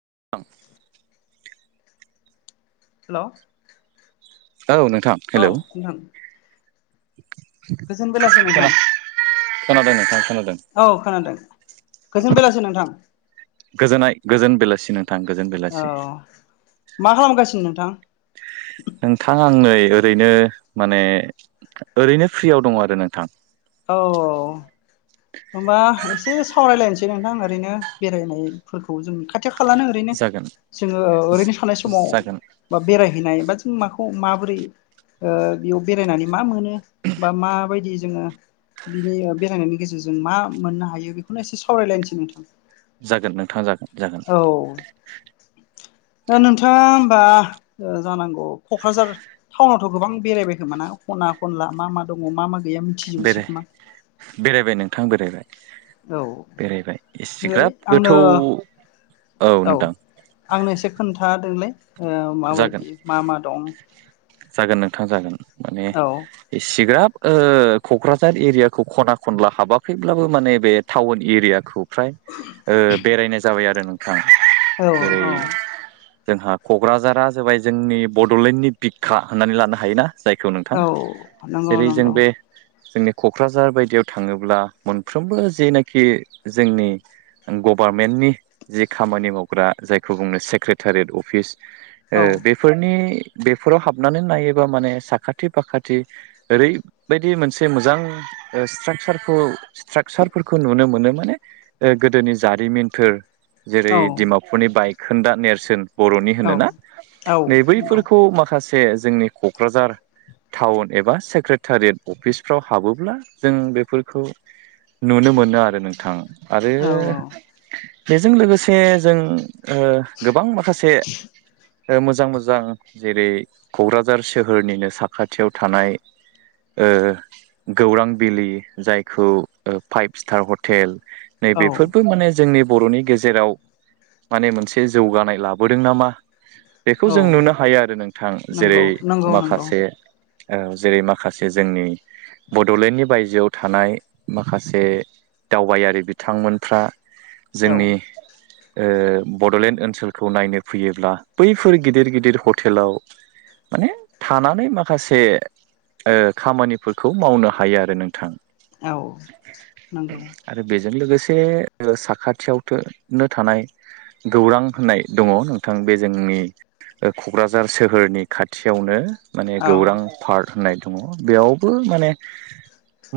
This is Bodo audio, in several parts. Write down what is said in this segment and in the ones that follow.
[inaudible] हेल' औ नोंथां हेलौ गोजोन बेलासे नोंथां खोनादों नोंथां खोनादों औ खोनादों गोजोन बेलासे नोंथां गोजोननाय गोजोन बेलासिनो थां गोजोन औ बेलासे मा खालामगासिनो नोंथां आं नै ओरैनो माने ओरैनो फ्रियाव दङ आरो नोंथां औ होमबा एसे सावरायलायनोसै नोंथां ओरैनो बेरायनायफोरखौ जोंनि खाथि खालानो ओरैनो जागोन जोङो ओ ओरैनो सानाय समाव जागोन बा बेरायहैनाय बा जों माखौ माबोरै ओ बेयाव बेरायनानै मा मोनो बा माबायदि जोङो बिनि बेरायनायनि गेजेरजों मा मोननो हायो बेखौनो एसे सावरायलायनोसै नोंथां। जागोन नोंथां जागोन जागोन। औ दा नोंथाङा ओमबा ओ जानांगौ क'क्राझार टाउ नाव गोबां बेरायबाय खोमा ना खना खनला मा मा दङ मा मा गैया मिनथिजोबोसै बेराय खोमा? बेरायबाय नोंथां बेरायबाय औ [unintelligible] बेरायबाय इसिग्राब आंनो गोथौ औ आंनो एसे खोन्थादोंलाय। ओ जागोन माबायदि मा मा दं थां जागोन माने औ एसिग्राब ओ क'क्राझार एरियाखौ खना खनला हाबाखैब्लाबो माने बे टाउन एरियाखौ फ्राय ओ बेरायनाय जाबाय आरो नोंथां। औ जेरै औ। जोंहा क'ग्राझारा जाबाय जोंनि बड'लेण्डनि बिखा होननानै लानो हायो ना। जायखौ नोंथां औ नंगौ जेरै जों नंगौ बे जोंनि क'क्राझार बायदियाव थाङोब्ला मोनफ्रोमबो जेनाखि जोंनि गभार्नमेन्टनि जि खामानि मावग्रा जायखौ बुंनो सेक्रेटारियेट अफिस औ ओ बेफोरनि बेफोराव हाबनानै नायोबा माने साखाथि फाखाथि ओरैबायदि मोनसे मोजां ओ स्ट्राकसारखौ स्ट्राकचारफोरखौ नुनो मोनो माने ओ गोदोनि जारिमिनफोर जेरै औ दिमापुरनि बायखोन्दा नेरसोन बर' औ होनोना औ नै नंगौ बैफोरखौ माखासे जोंनि क'क्राझार टाउन एबा सेक्रेटारियेट अफिसफ्राव हाबोब्ला जों बेफोरखौ नुनो मोनो आरो नोंथां। आरो औ बेजों लोगोसे जों ओ गोबां माखासे ओ मोजां मोजां जेरै क'क्राझार सोहोरनिनो साखाथियाव थानाय ओ गौरां बिलि जायखौ ओ फाइभ स्टार हटेल नै औ बेेफोरबो माने जोंनि बर'नि गेजेराव माने मोनसे जौगानाय लाबोदों नामा बेखौ जों औ नुनो हायो आरो नोंथां नंगौ जेरै नंगौ नंगौ माखासे ओ जेरै माखासे जोंनि बड'लेण्डनि बायजोआव थानाय माखासे दावबायारि बिथांमोनफ्रा औ जोंनि ओ बड'लेण्ड ओनसोलखौ नायनो फैयोब्ला बैफोर गिदिर गिदिर हटेलाव माने थानानै माखासे ओ खामानिफोरखौ मावनो हायो आरो नोंथां। औ नोंगौ। जों लोगोसे ओ साखाथियावथो नो थानाय गौरां होननाय दङ नोंथां बे जोंनि ओ क'क्राझार सोहोरनि खाथियावनो माने औ गौरां पार्क होननाय दङ बेयावबो माने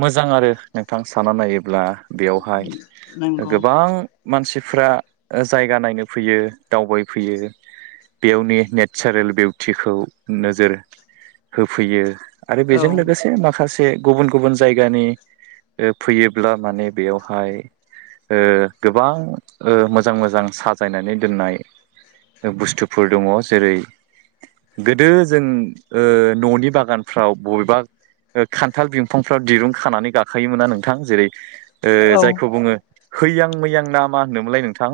मोजां आरो नोंथां सानना नायोब्ला बेयावहाय ओ नंगौ गोबां मानसिफ्रा ओ जायगा नायनो फैयो दावबायफैयो बेयावनि नेथचारेल बिउटिखौ नोजोर होफैयो। आरो बेजों औ लोगोसे माखास से गुबुन गुबुन जायगानि ओ फैयोब्ला माने बेयावहाय ओ गोबां ओ मोजां मोजां साजायनानै दोननाय ओ बुस्थुफोर दङ जेरै गोदो जों ओ न'नि बागानफ्राव बबेबा ओ खान्थाल बिंफांफ्राव दिरुं खानानै गाखोयोमोनना नोंथां जेरै ओ औ जायखौ बुङो हैयां मैयां ना मा होनदोंमोनलाय नोंथां।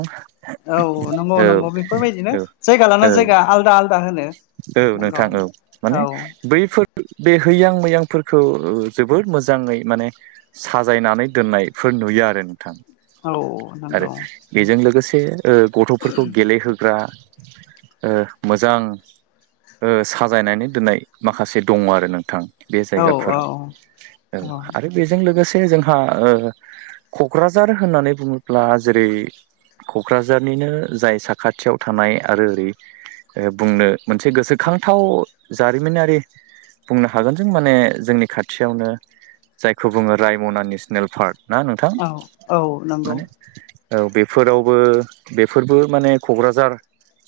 औ नंगौ औ नंगौ औ बेफोरबायदिनो जायगा लाना औ जायगा आलदा आलदा। होनो औ नंगौ नोंथां औ माने औ बैफोर। बे हैयां मैयांफोरखौ जोबोद मोजाङै माने साजायनानै दोननाय। नुयो आरो नोंथां औ आरो नंगौ बेजों लोगोसे गथ'फोरखौ गेलेहोग्रा ओ मोजां साजायनानै दोननाय माखासे दङ आरो नोंथां। बे औ जायगाफोराव औ औ आरो बेजों लोगोसे बे जोंहा क'क्राझार होननानै बुङोब्ला जेरै। क'क्राझारनिनो जाय साखाथियाव थानाय आरो ओरै बुंनो मोनसे गोसोखांथाव जारिमिनारि बुंनो हागोन जों माने जोंनि खाथियावनो जायखौ बुङो रायमना नेसनेल पार्क। ना नोंथां औ औ नंगौ माने औ बेफोरावबो बेफोरबो माने क'क्राझार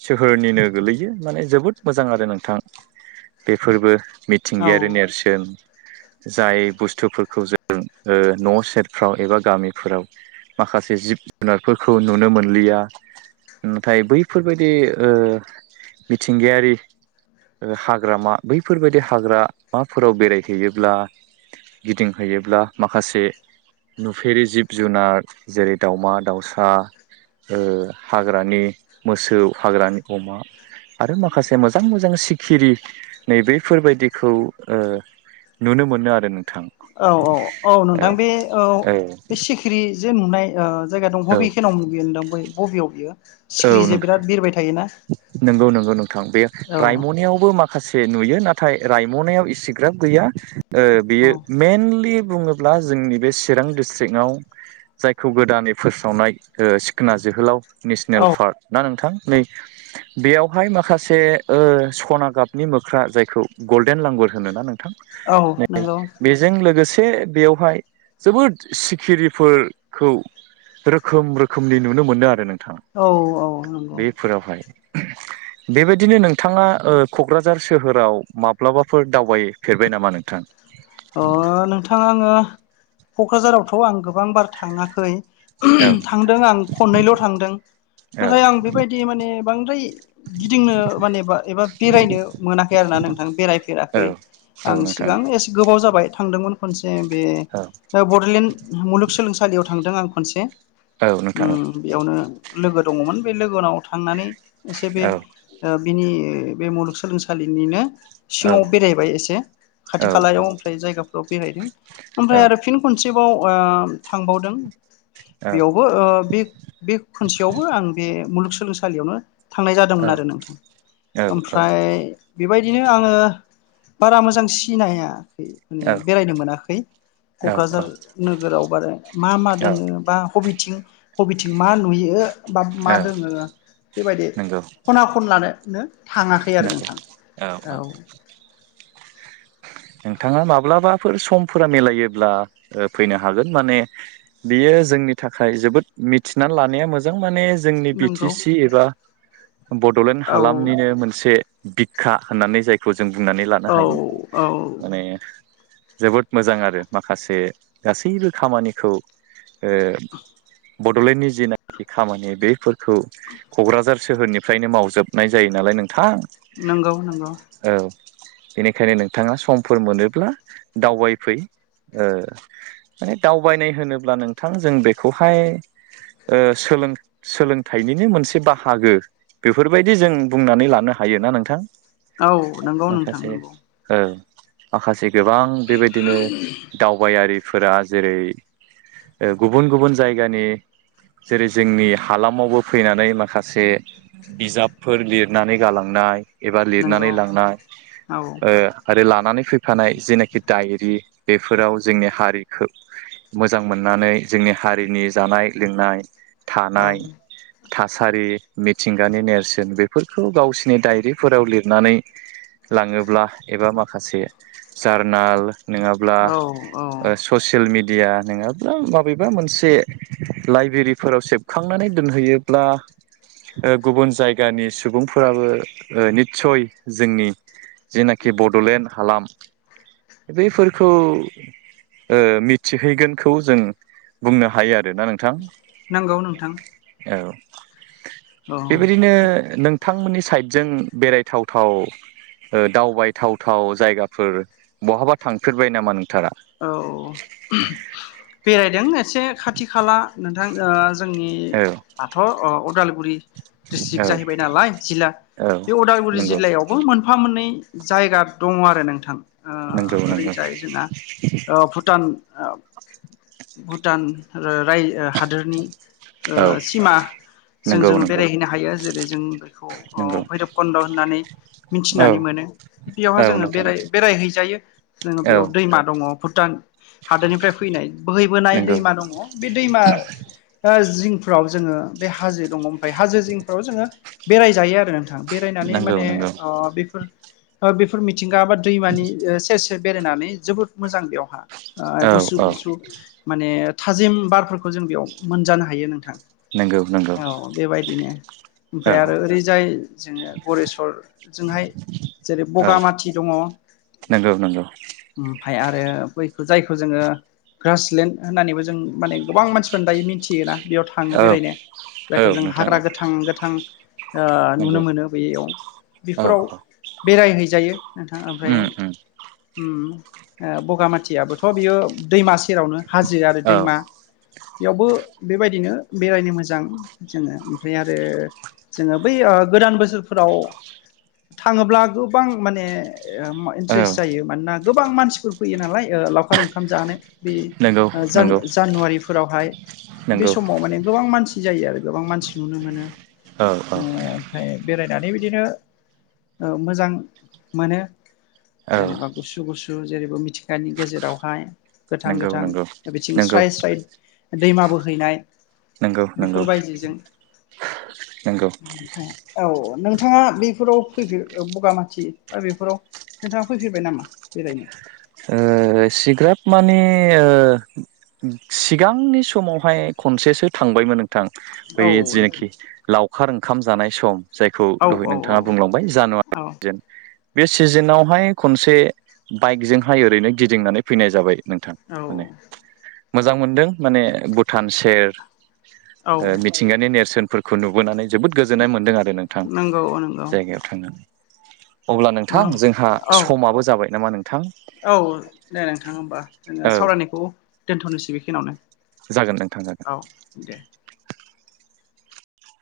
सोहोरनिनो गोल्लैयो माने। जोबोद मोजां आरो नोंथां बेफोरबो औ मिथिंगायारि नेरसोन जाय बुस्थुफोरखौ जों न' सेरफ्राव एबा गामिफोराव माखासे जिब जुनारफोरखौ नुनो मोनलिया नाथाय बैफोरबायदि मिथिंगायारि हाग्रामा बैफोरबायदि हाग्रा माफोराव बेरायहैयोब्ला गिदिंहायो बियोब्ला माखासे नुफेरि जिब जुनार जेरै दाउमा-दाउसा हाग्रानि मोसौ हाग्रानि अमा आरो माखासे मोजां मोजां सिखिरि नै बैफोरबायदिखौ नुनो मोनो आरो नों औ औ औ नोंथां बे औ बे सिखिरि जे नुनाय जायगा औ दंबि खनाव बियो नोंथां बबेयाव बियो औ सिखिरि जे बिराद बिरबाय थायोना नंगौ नंगौ नोंथां बेयो औ रायमनियावबो माखा माखासे नुयो नाथाय रायमनायाव इसिग्राब गैया औ बेयो मेइेनलि बुङोब्ला जोंनि बे चिरां डिस्ट्रिक्टआव जायखौ गोदानै फोसावनाय सिखोना जोहोलाव जोहोलाव नेसनेल औ पार्क ना नोंथां नै बेयावहाय माखासे सना गाबनि मोख्रा जायखौ गल्डेन लांगु होनोना नोंथां औ नै नंगौ बेजों लोगोसे बेयावहाय जोबोद सिखिरिफोरखौ रोखोम रोखोमनि नुनो मोनो आरो नोंथाङा। औ औ नंगौ। बेबायदिनो नोंथाङा क'क्राझार सोहोराव माब्लाबाफोर दावबायो। अ नोंथाङा आङो क'क्राझारावथ' आं गोबां बार थाङाखै औ थांदों आं खननैल' थांदों। औ नाथाय आं बेबायदि माने बांद्राय गिदिंनो माने एबा बेरायनो मोनाखै आरो ना नोंथां औ बेरायफेराखै। औ आं नोंथां सिगां एसे गोबाव जाबाय थांदोंमोन खनसे बे औ बड'लेण्ड मुलुगसोलोंसालियाव थां। थांदों आं खनसे औ नोंथां औ बेयावनो लोगो दङमोन बे लोगोनाव थांनानै। एसे बे औ बिनि बे मुलुगसोलोंसालिनिनो औ सिङाव बेरायबाय एसे खाथि औ खालायाव ओमफ्राय जायगाफोराव बेरायदों ओमफ्राय आरो फिन खनसे थांबावदों औ बेयावबो बे बे खनसेयावबो आं बे मुलुगसोलोंसालियावनो थांनाय जादोंमोन औ आरो नोंथां औ ओमफ्राय बेबायदिनो आङो बारा मोजां सिनाया माने बेरायनो मोनाखै औ क'क्राझार नोगोराव बा आरो मा मा औ दङो बा। हबिथिं हबिथिं मा नुयो। बा औ मा दोङो बेबायदि नंगौ खना खनलानोनो थाङाखै आरो नंगौ नोंथां औ नोंथाङा माब्लाबाफोर समफोरा मिलायोब्ला फैनो हागोन माने बियो जोंनि थाखाय जोबोद मिथिनानै लानाया मोजां माने जोंनि बिटि नंगौ सि एबा बड'लेण्ड औ हालामनिनो मोनसे बिखा होननानै जायखौ जों बुंनानै लानो औ हायो औ माने जोबोद मोजां आरो माखासे गासैबो खामानिखौ ओ बड'लेण्डनि जिनाखि खामानि बेफोर खौ क'क्राझार सोहोरनिफ्रायनो मावजोबनाय जायो नालाय नों थां नंगौ नंगौ औ बेनिखायनो नोंथाङा समफोर मोनोब्ला दावबायफै ओ माने दावबायनाय होनोब्ला नोंथां जों बेखौहाय ओ सोलों सोलोंथाइनिनो मोनसे बाहागो बेफोरबायदि जों बुंनानै लानो हा- हायोना नोंथां औ नंगौ नोंथां माखासे नंगौ औ माखासे गोबां बेबायदिनो दावबायारिफोरा जेरै ओ गुबुन गुबुन जायगानि जेरै जोंनि हालामावबो फैनानै माखासे बिजाबफोर लिरनानै गालांनाय एबा नंगौ लिरनानै लांनाय औ ओ आरो लानानै फैफानाय जेनाखि दायरि बेफोराव जोंनि हारिखौ मोजां मोननानै जोंनि हारिनि जानाय लोंनाय थानाय औ थासारि मिथिंगानि नेरसोन बेफोरखौ गावसिनि दायरिफोराव लिरनानै लाङोब्ला एबा माखासे जार्नाल नोङाब्ला औ औ ओ ससियेल मिडि- मिदिया नोङाब्ला माबेबा मोनसे लाइबेरिफोराव सेबखांनानै दोनहैयोब्ला ओ गुबुन जायगानि सुबुंफोराबो निस्सय जोंनि जेना खि बड'लेण्ड हालाम बेैफोरखौ ओ मिथिहैगोनखौ जों बुंनो हायो आरो ना नोंथां नंगौ नोंथां औ औ बेबायदिनो नोंथांमोननि साइड जों बेरायथावथाव ओ दावबाय थाव थाव जायगाफोर बहाबा थांफेरबाय नामा नों- औ बेरायदों एसे खाथि खाला नोंथां ओ जोंनि औ आथ' अदालगुरि डिस्ट्रिक्ट औ जाहैबाय नालाय जिल्ला औ बे उदालगुरि नंगौ जिल्लायावबो मोनफा मोननै जायगा दङ आरो नोंथां ओ नंगौ ओरै नंगौ जायो जोंना ओ भुटान ओ भुटान राय हादोरनि ओ औ सिमा जों नंगौ जोङो नंगौ बेरायहैनो हायो जेरै जों बेखौ नंगौ भैरब कन्द होननानै औ मिनथिनानै मोनो बेयावहा औ जोङो नोंथां बेराय बेरायहैजायो जोङो औ बेयाव दैमा दङ भुटान हादोरनिफ्राय फैनाय बोहैबोनाय नंगौ दैमा दङ बे दैमा ओ जिंफ्राव जोङो बे हाजो दङ ओमफ्राय हाजो जिंफ्राव जोङो बेरायजायो आरो नोंथां बेरायनानै नंगौ माने नंगौ ओ बेफोर ओ बेफोर मिथिंगा बा दैमानि ओ सेर सेर बेरायनानै जोबोद मोजां बेवहा औ गुसु औ गुसु माने थाजिम बारफोरखौ जों बेयाव मोनजानो हायो नोंथां नोंगौ औ बेबायदिनो ओमफ्राय आरो ओरैजाय जोङो गरेस्वरजोंहाय जेरै बगामाथि दङ औ नोंगौ ओमफाय आरो बैखौ जायखौ जोङो ग्रासलेण्ड होननानैबो जों माने गोबां मानसिफोरानो दायो मिन्थियोना बेयाव थाङो औ बेरायनो औ जायखौ जों नोंथां हाग्रा औ गोथां गोथां ओ नुनो नंगौ मोनो बेैयाव औ बेफोराव बेरायहैजायो नोंथाङा ओमफ्राय उम उम उम ओ बगामाथियाबोथ' बियो दैमा सेरावनो हाजो आरो औ दैमा बेयावबो बेबायदिनो बेरायनो मोजां जोङो ओमफ्राय आरो जोङो बै ओ गोदान बोसोर फोराव थाङोब्ला गोबां माने ओ औ इन्ट्रेस्ट जायो मानोना गोबां मानसिफोर फैयो नालाय लावखार ओंखाम जानो बे नंगौ नंगौ जानुवारिफोरावहाय बे नंगौ समाव माने गोबां मानसि जायो आरो गोबां मानसि नुनो मोनो औ औ ओ ओमफ्राय बेरायनानै बिदिनो ओ मोजां मोनो औ जेनेबा गुसु गुसु जेरैबो मिथिंगानि गेजेरावहाय गोथां नंगौ गोथां नंगौ बिथिं नंगौ स्राय स्राय दैमा बोहैनाय नंगौ नंगौ बेफोरबायदिजों नंगौ ओमफ्राय औ नोंथाङा बेफोराव फैफेर बगामाथि बा बेफोराव नोंथाङा फैफेरबाय नामा बेरायनो? ओ एसिग्राब माने ओ सिगांनि समावहाय खनसेसो थांबायमोन थां बै औ नोंथां जेनोखि लावखार ओंखाम जानाय सम जायखौ औ दहाय औ नोंथाङा बुंलांबाय औ जानुवारि ज बे सिजोनावहाय खनसे बाइकजोंहाय ओरैनो गिदिंनानै फैनाय जाबाय नोंथां औ माने मोजां मोनदों माने भुटान सेर औ मिथिंगानि नेरसोन फोरखौ नुबोनानै जोबोद गोजोननाय मोनदों आरो नोंथां नंगौ नंगौ जायगायाव थांनानै अब्ला नोंथां औ जोंहा औ समाबो जाबाय नामा नोंथां औ दे नोंथां होमबा जोङो औ सावरायनायखौ दोनथ'नोसै बेखिनियावनो जागोन नोंथां जागोन औ दे